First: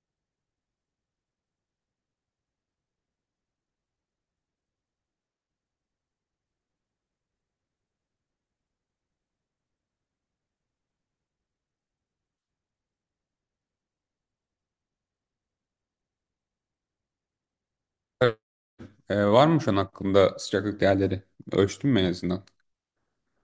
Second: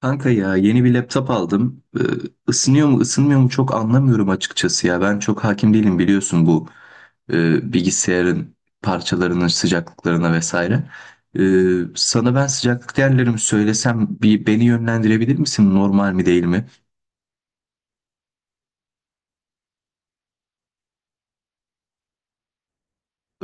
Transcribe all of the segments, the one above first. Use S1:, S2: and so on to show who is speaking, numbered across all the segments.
S1: Kanka ya yeni bir laptop aldım. Isınıyor mu ısınmıyor mu çok anlamıyorum açıkçası ya. Ben çok hakim değilim biliyorsun bu bilgisayarın parçalarının sıcaklıklarına vesaire. Sana ben sıcaklık değerlerimi söylesem bir beni yönlendirebilir misin? Normal mi değil mi?
S2: Ee, var mı şu an hakkında sıcaklık değerleri? Ölçtün mü en azından?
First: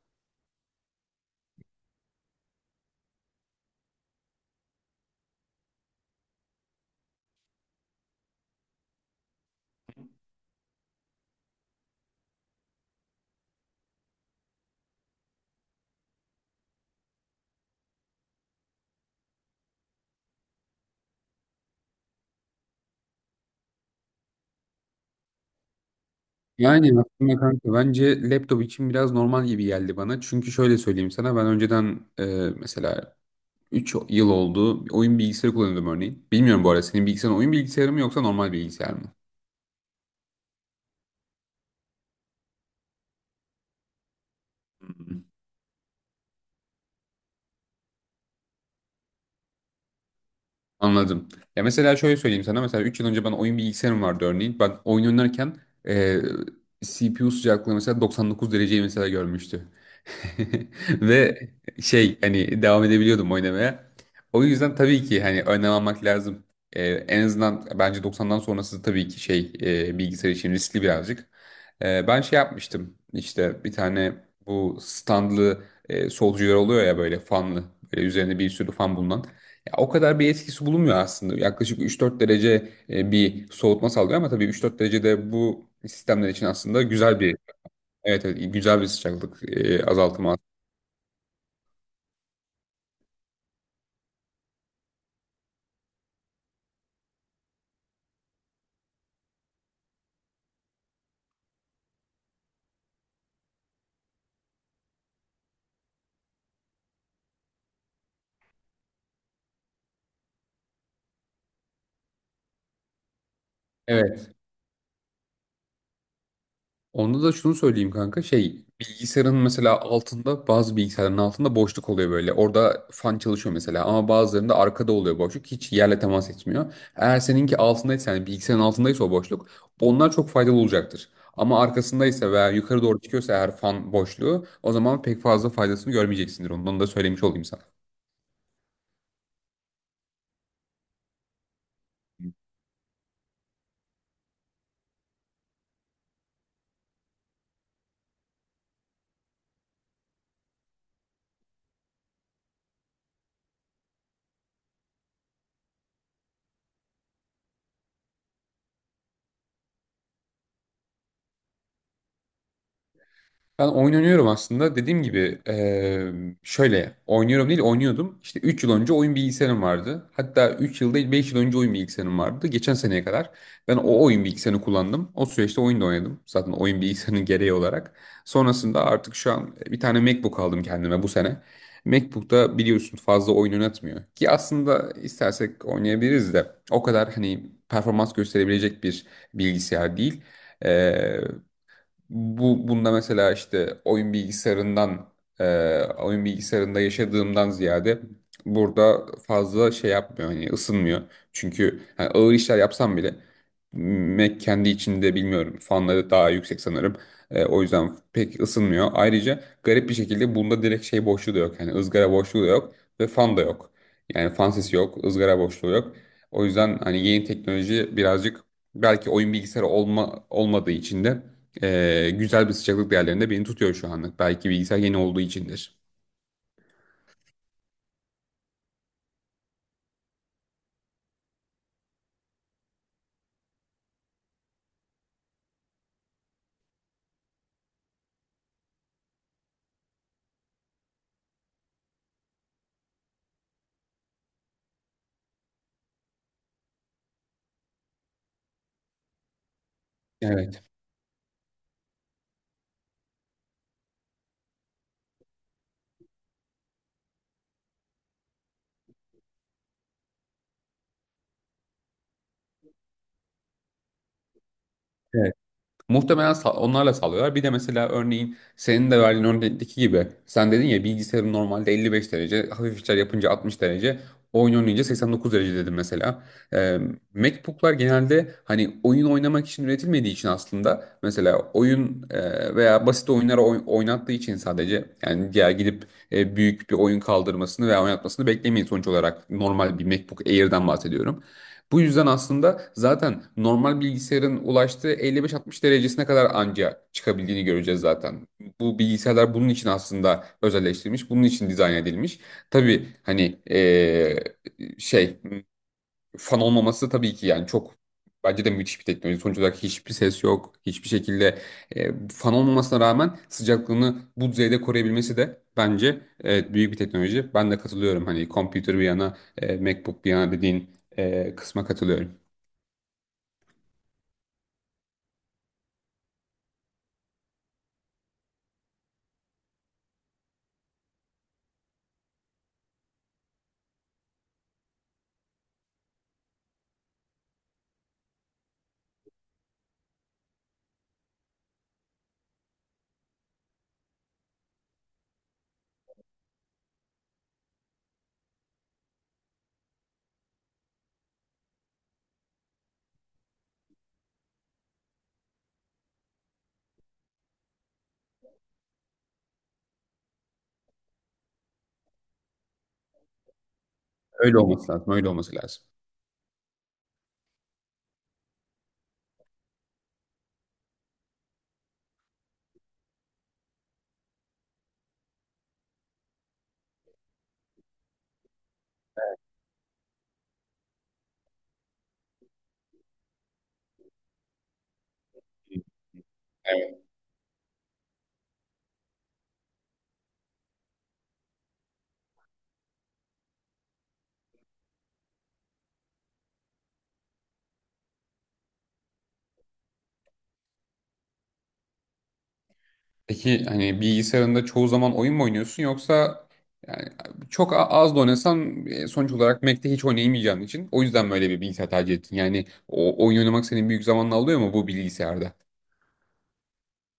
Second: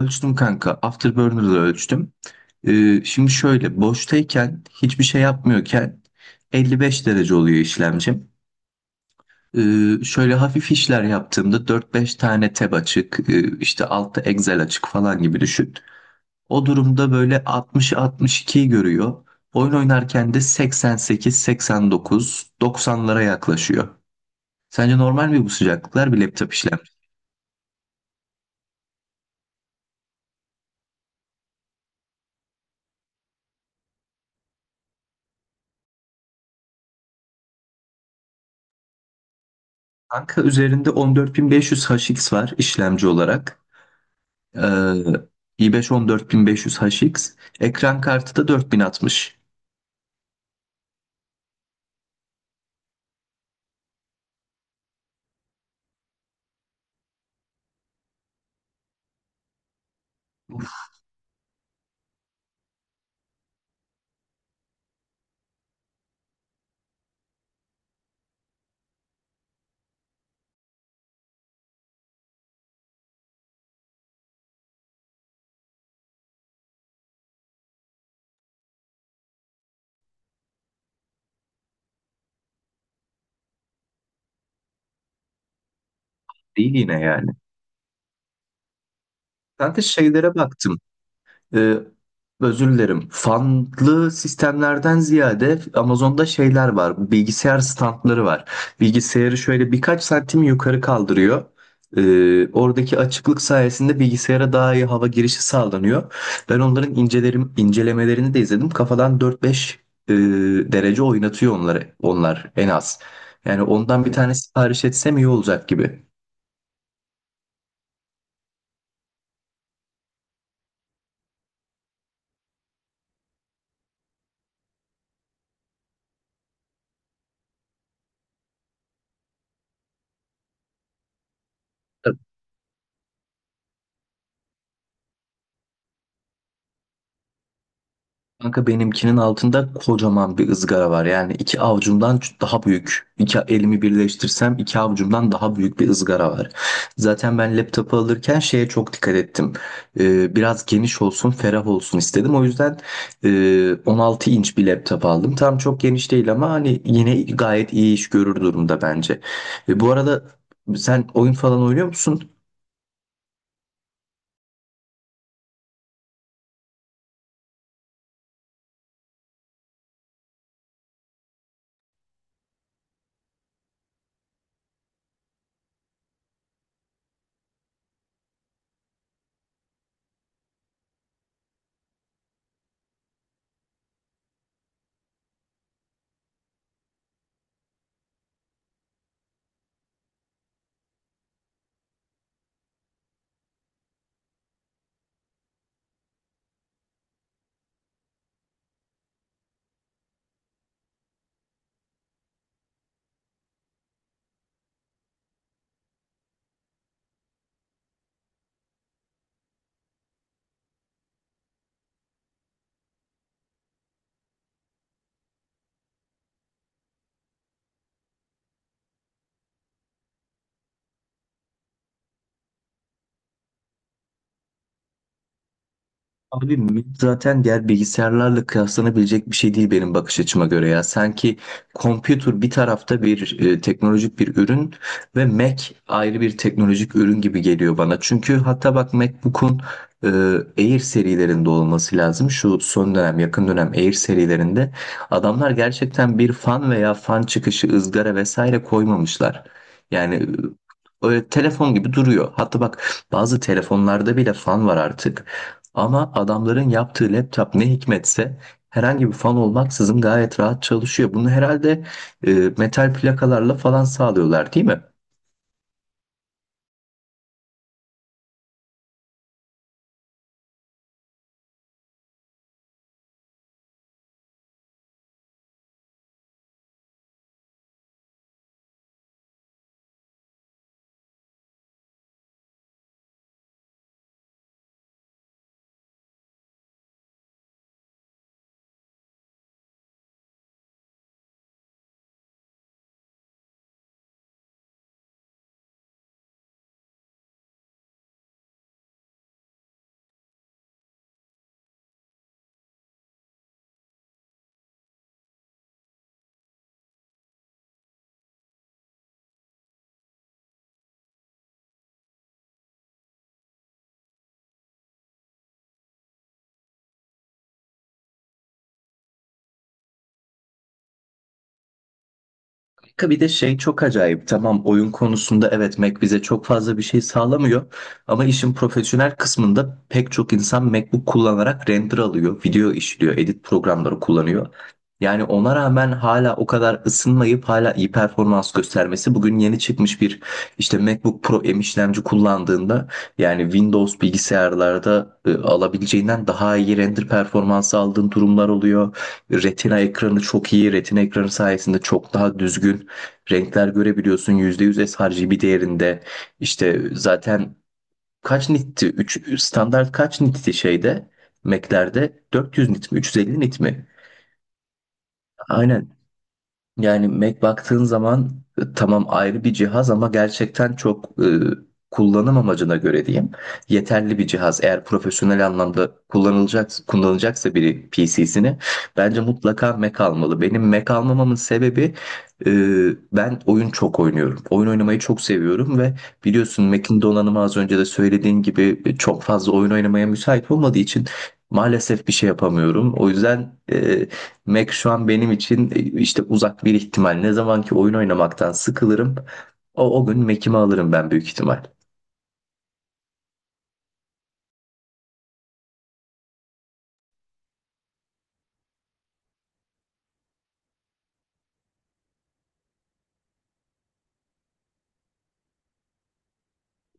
S1: Ölçtüm kanka. Afterburner'da ölçtüm. Şimdi şöyle boştayken hiçbir şey yapmıyorken 55 derece oluyor işlemcim. Şöyle hafif işler yaptığımda 4-5 tane tab açık, işte altta Excel açık falan gibi düşün. O durumda böyle 60-62'yi görüyor. Oyun oynarken de 88-89, 90'lara yaklaşıyor. Sence normal mi bu sıcaklıklar bir laptop işlemci?
S2: Yani aslında kanka bence laptop için biraz normal gibi geldi bana. Çünkü şöyle söyleyeyim sana ben önceden mesela 3 yıl oldu oyun bilgisayarı kullanıyordum örneğin. Bilmiyorum bu arada senin bilgisayarın oyun bilgisayarı mı yoksa normal bilgisayar mı?
S1: Kanka üzerinde 14500 HX var işlemci olarak. Ee,
S2: Hı.
S1: i5 14500 HX. Ekran kartı da 4060.
S2: Anladım. Ya mesela şöyle söyleyeyim sana mesela 3 yıl önce ben oyun bilgisayarım vardı örneğin. Ben oyun oynarken e, CPU sıcaklığı mesela 99 dereceyi mesela görmüştü. Ve hani devam edebiliyordum oynamaya. O yüzden tabii ki hani önlem almak lazım. En azından bence 90'dan sonrası tabii ki bilgisayar için riskli birazcık. Ben şey yapmıştım işte bir tane bu standlı solcular oluyor ya, böyle fanlı, böyle üzerinde bir sürü fan bulunan. Ya, o kadar bir etkisi bulunmuyor aslında. Yaklaşık 3-4 derece bir soğutma sağlıyor ama tabii 3-4 derecede bu sistemler için
S1: Değil
S2: aslında
S1: yine
S2: güzel
S1: yani.
S2: bir, evet, evet, güzel bir sıcaklık
S1: Kanka şeylere
S2: azaltımı.
S1: baktım. e, Özür dilerim. Fanlı sistemlerden ziyade Amazon'da şeyler var. Bilgisayar standları var. Bilgisayarı şöyle birkaç santim yukarı kaldırıyor. Oradaki açıklık sayesinde bilgisayara daha iyi hava girişi sağlanıyor. Ben onların incelerim, incelemelerini de izledim. Kafadan 4-5 e, derece oynatıyor onları, onlar en az. Yani ondan bir
S2: Evet.
S1: tane sipariş etsem iyi olacak gibi.
S2: Onda da şunu söyleyeyim kanka. Şey, bilgisayarın mesela altında, bazı bilgisayarların altında boşluk oluyor böyle. Orada fan çalışıyor mesela, ama bazılarında arkada oluyor boşluk. Hiç yerle temas etmiyor. Eğer seninki altındaysa, yani bilgisayarın altındaysa o boşluk, onlar çok faydalı olacaktır. Ama arkasındaysa veya yukarı doğru çıkıyorsa eğer fan boşluğu, o zaman pek fazla faydasını görmeyeceksindir. Ondan da söylemiş olayım sana.
S1: Kanka benimkinin altında kocaman bir ızgara var. Yani iki avucumdan daha büyük. İki elimi birleştirsem iki avucumdan daha büyük bir ızgara var. Zaten ben laptopu alırken şeye çok dikkat ettim. Biraz geniş olsun, ferah olsun istedim. O yüzden 16 inç bir laptop aldım. Tam çok geniş değil ama hani yine gayet iyi iş görür durumda bence. Bu arada sen oyun falan oynuyor musun?
S2: Ben oynanıyorum aslında. Dediğim gibi şöyle oynuyorum değil, oynuyordum. İşte 3 yıl önce oyun bilgisayarım vardı. Hatta 3 yıl değil, 5 yıl önce oyun bilgisayarım vardı. Geçen seneye kadar ben o oyun bilgisayarını kullandım. O süreçte oyun da oynadım. Zaten oyun bilgisayarının gereği olarak. Sonrasında artık şu an bir tane MacBook aldım kendime bu sene. MacBook'ta biliyorsun fazla oyun oynatmıyor. Ki aslında istersek oynayabiliriz de, o kadar hani performans gösterebilecek bir bilgisayar değil. Bu bunda, mesela, işte oyun bilgisayarından e, oyun bilgisayarında yaşadığımdan ziyade burada fazla şey yapmıyor, hani ısınmıyor. Çünkü hani ağır işler yapsam bile Mac kendi içinde, bilmiyorum, fanları daha yüksek sanırım. O yüzden pek ısınmıyor. Ayrıca garip bir şekilde bunda direkt şey boşluğu da yok. Yani ızgara boşluğu da yok ve fan da yok. Yani fan sesi yok, ızgara boşluğu yok. O yüzden hani yeni teknoloji birazcık, belki oyun bilgisayarı olma, olmadığı için de güzel bir sıcaklık değerlerinde beni tutuyor şu anlık. Belki bilgisayar yeni olduğu içindir.
S1: Abi Mint zaten diğer bilgisayarlarla kıyaslanabilecek bir şey değil benim bakış açıma göre ya. Sanki computer bir tarafta bir teknolojik bir ürün ve Mac ayrı bir teknolojik ürün gibi geliyor bana. Çünkü hatta bak MacBook'un e, Air serilerinde olması lazım. Şu son dönem yakın dönem Air serilerinde adamlar gerçekten bir fan veya fan çıkışı ızgara vesaire koymamışlar. Yani
S2: Evet.
S1: öyle telefon gibi duruyor. Hatta bak bazı telefonlarda bile fan var artık. Ama adamların yaptığı laptop ne hikmetse herhangi bir fan olmaksızın gayet rahat çalışıyor. Bunu herhalde metal plakalarla falan sağlıyorlar, değil mi?
S2: Muhtemelen onlarla sağlıyorlar. Bir de mesela, örneğin senin de verdiğin örnekteki gibi, sen dedin ya bilgisayarın normalde 55 derece, hafif işler yapınca 60 derece, oyun oynayınca 89 derece dedim mesela. Ee, MacBook'lar genelde hani oyun oynamak için üretilmediği için aslında mesela oyun veya basit oyunları oynattığı için sadece, yani diğer gidip büyük bir oyun kaldırmasını veya oynatmasını beklemeyin. Sonuç olarak normal bir MacBook Air'den bahsediyorum. Bu yüzden aslında zaten normal bilgisayarın ulaştığı 55-60 derecesine kadar anca çıkabildiğini göreceğiz zaten. Bu bilgisayarlar bunun için aslında özelleştirilmiş, bunun için dizayn edilmiş. Tabii hani şey fan olmaması tabii ki, yani çok, bence de müthiş bir teknoloji. Sonuç olarak hiçbir ses yok. Hiçbir şekilde fan olmamasına rağmen sıcaklığını bu düzeyde koruyabilmesi de bence, evet, büyük bir teknoloji. Ben de katılıyorum. Hani computer bir yana, MacBook bir yana dediğin kısma katılıyorum.
S1: Bir de şey çok acayip. Tamam oyun konusunda evet Mac bize çok fazla bir şey sağlamıyor. Ama işin profesyonel kısmında pek çok insan MacBook kullanarak render alıyor, video işliyor, edit programları kullanıyor. Yani ona rağmen hala o kadar ısınmayıp hala iyi performans göstermesi bugün yeni çıkmış bir işte MacBook Pro M işlemci kullandığında yani Windows bilgisayarlarda alabileceğinden daha iyi render performansı aldığın durumlar oluyor. Retina ekranı çok iyi. Retina ekranı sayesinde çok daha düzgün renkler görebiliyorsun. %100 sRGB değerinde. İşte zaten kaç nitti? Üç standart kaç nitti şeyde? Mac'lerde 400 nit mi? 350 nit mi?
S2: Öyle olması lazım. Öyle olması lazım.
S1: Aynen. Yani Mac baktığın zaman tamam ayrı bir cihaz ama gerçekten çok kullanım amacına göre diyeyim yeterli bir cihaz. Eğer profesyonel anlamda kullanılacak kullanacaksa biri PC'sini bence mutlaka Mac almalı. Benim Mac almamamın sebebi e, ben oyun çok oynuyorum. Oyun oynamayı çok seviyorum ve biliyorsun Mac'in donanımı az önce de söylediğin gibi çok fazla oyun oynamaya müsait olmadığı için maalesef bir şey yapamıyorum. O yüzden Mac şu an benim için işte uzak bir ihtimal. Ne zaman ki oyun oynamaktan sıkılırım, o gün Mac'imi alırım ben büyük ihtimal.
S2: Peki hani bilgisayarında çoğu zaman oyun mu oynuyorsun, yoksa yani çok az da oynasan sonuç olarak Mac'te hiç oynayamayacağın için o yüzden böyle bir bilgisayar tercih ettin. Yani o oyun oynamak senin büyük zamanını alıyor mu bu bilgisayarda?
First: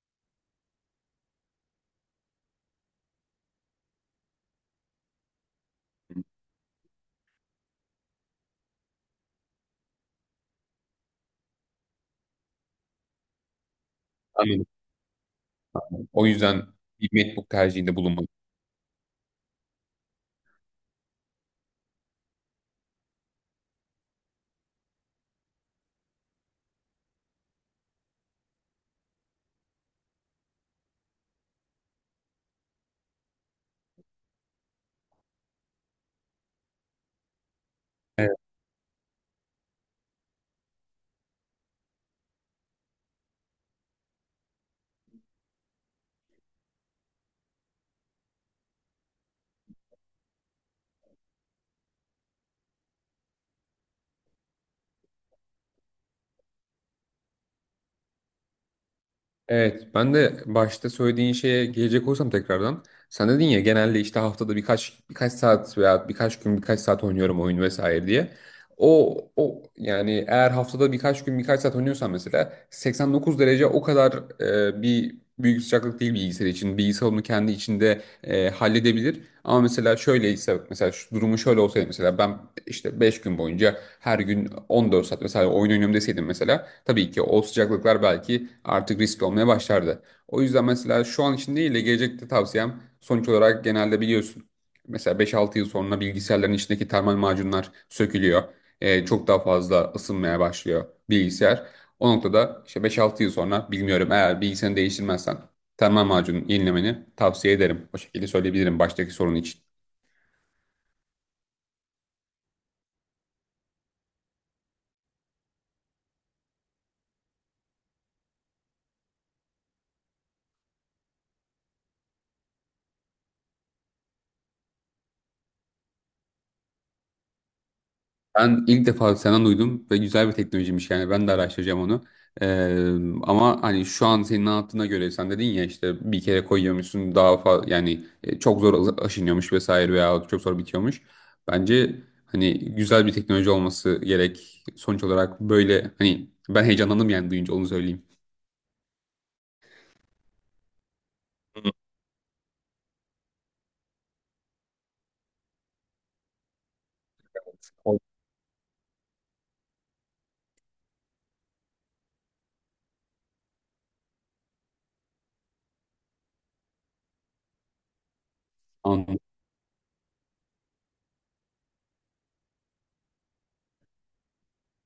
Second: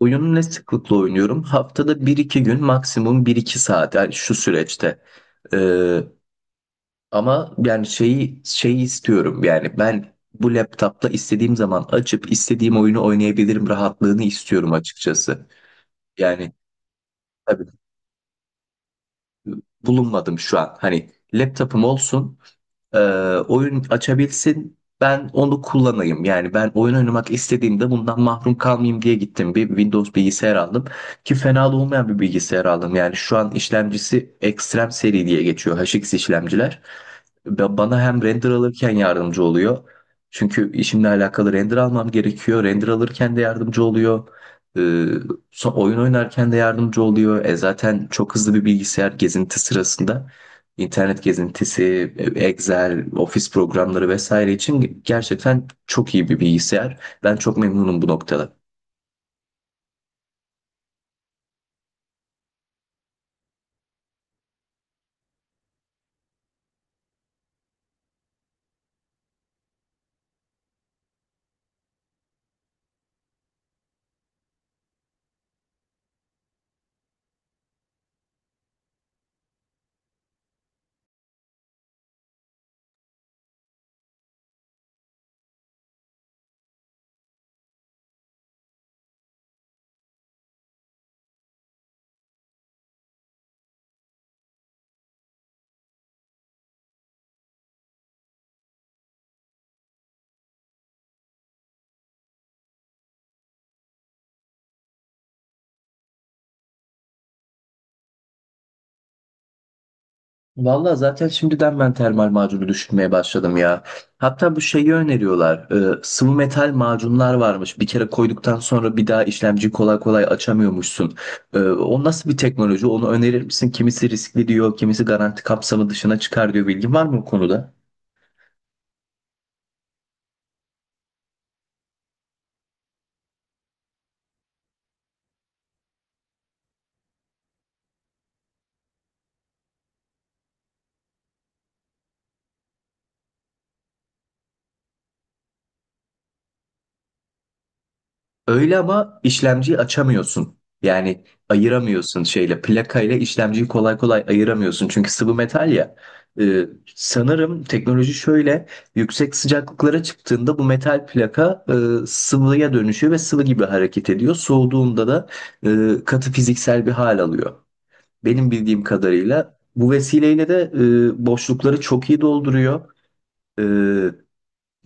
S1: Oyunu ne sıklıkla oynuyorum? Haftada bir iki gün maksimum bir iki saat yani şu süreçte. Ee, Ama yani şeyi istiyorum yani ben bu laptopla istediğim zaman açıp istediğim oyunu oynayabilirim rahatlığını
S2: Anladım.
S1: istiyorum açıkçası.
S2: O
S1: Yani
S2: yüzden bir MacBook
S1: tabii
S2: tercihinde bulunmadın.
S1: bulunmadım şu an. Hani laptopum olsun e, oyun açabilsin. Ben onu kullanayım. Yani ben oyun oynamak istediğimde bundan mahrum kalmayayım diye gittim. Bir Windows bilgisayar aldım ki fena da olmayan bir bilgisayar aldım. Yani şu an işlemcisi Extreme seri diye geçiyor HX işlemciler. Bana hem render alırken yardımcı oluyor. Çünkü işimle alakalı render almam gerekiyor. Render alırken de yardımcı oluyor. Ee, Oyun oynarken de yardımcı oluyor. Zaten çok hızlı bir bilgisayar gezinti sırasında internet gezintisi, Excel, ofis programları vesaire için gerçekten çok iyi bir bilgisayar. Ben çok memnunum bu noktada.
S2: Evet, ben de başta söylediğin şeye gelecek olursam tekrardan. Sen dedin ya genelde işte haftada birkaç saat veya birkaç gün birkaç saat oynuyorum oyun vesaire diye. O yani eğer haftada birkaç gün birkaç saat oynuyorsan mesela 89 derece o kadar bir büyük sıcaklık değil bilgisayar için. Bilgisayar onu kendi içinde halledebilir. Ama mesela şöyleyse, mesela şu durumu şöyle olsaydı, mesela ben işte 5 gün boyunca her gün 14 saat mesela oyun oynuyorum deseydim, mesela tabii ki o sıcaklıklar belki artık riskli olmaya başlardı. O yüzden mesela şu an için değil de gelecekte tavsiyem, sonuç olarak genelde biliyorsun, mesela 5-6 yıl sonra bilgisayarların içindeki termal macunlar sökülüyor. Çok daha fazla ısınmaya başlıyor bilgisayar. O noktada işte 5-6 yıl sonra, bilmiyorum, eğer bilgisayarını değiştirmezsen termal macunun yenilemeni tavsiye ederim. O şekilde söyleyebilirim baştaki sorun için.
S1: Vallahi zaten şimdiden ben termal macunu düşünmeye başladım ya. Hatta bu şeyi öneriyorlar. Sıvı metal macunlar varmış. Bir kere koyduktan sonra bir daha işlemci kolay kolay açamıyormuşsun. E, o nasıl bir teknoloji? Onu önerir misin? Kimisi riskli diyor, kimisi garanti kapsamı dışına çıkar diyor. Bilgin var mı bu konuda?
S2: Ben ilk defa senden duydum ve güzel bir teknolojiymiş, yani ben de araştıracağım onu. Ee, ama hani şu an senin anlattığına göre sen dedin ya işte bir kere koyuyormuşsun, daha fazla yani çok zor aşınıyormuş vesaire veya çok zor bitiyormuş. Bence hani güzel bir teknoloji olması gerek. Sonuç olarak böyle hani ben heyecanlandım yani duyunca, onu söyleyeyim.
S1: Öyle ama işlemciyi açamıyorsun. Yani ayıramıyorsun şeyle. Plakayla işlemciyi kolay kolay ayıramıyorsun. Çünkü sıvı metal ya. Ee, Sanırım teknoloji şöyle. Yüksek sıcaklıklara çıktığında bu metal plaka sıvıya dönüşüyor ve sıvı gibi hareket ediyor. Soğuduğunda da katı fiziksel bir hal alıyor. Benim bildiğim
S2: Anladım.
S1: kadarıyla bu vesileyle de boşlukları çok iyi dolduruyor. E,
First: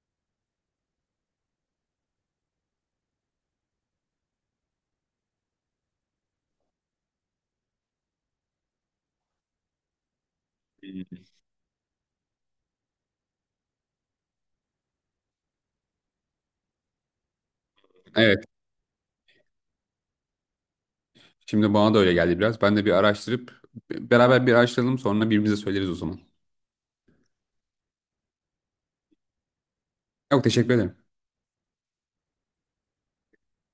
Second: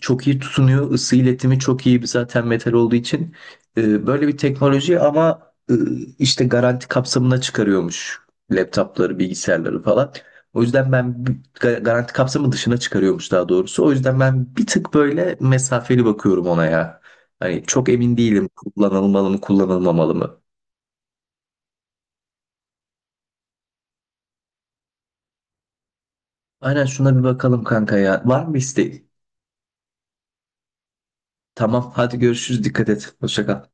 S1: Çok iyi tutunuyor. Isı iletimi çok iyi bir zaten metal olduğu için. Böyle bir teknoloji ama işte garanti kapsamına çıkarıyormuş laptopları, bilgisayarları falan. O yüzden ben garanti kapsamı dışına çıkarıyormuş daha doğrusu. O yüzden ben bir tık böyle mesafeli bakıyorum ona ya. Hani çok emin
S2: Evet.
S1: değilim kullanılmalı mı, kullanılmamalı mı?
S2: Şimdi bana da öyle geldi biraz. Ben de bir araştırıp, beraber bir araştıralım, sonra birbirimize söyleriz o zaman.
S1: Aynen şuna bir bakalım kanka ya. Var mı isteğin?
S2: Yok, teşekkür ederim.
S1: Tamam hadi görüşürüz. Dikkat et. Hoşça kal.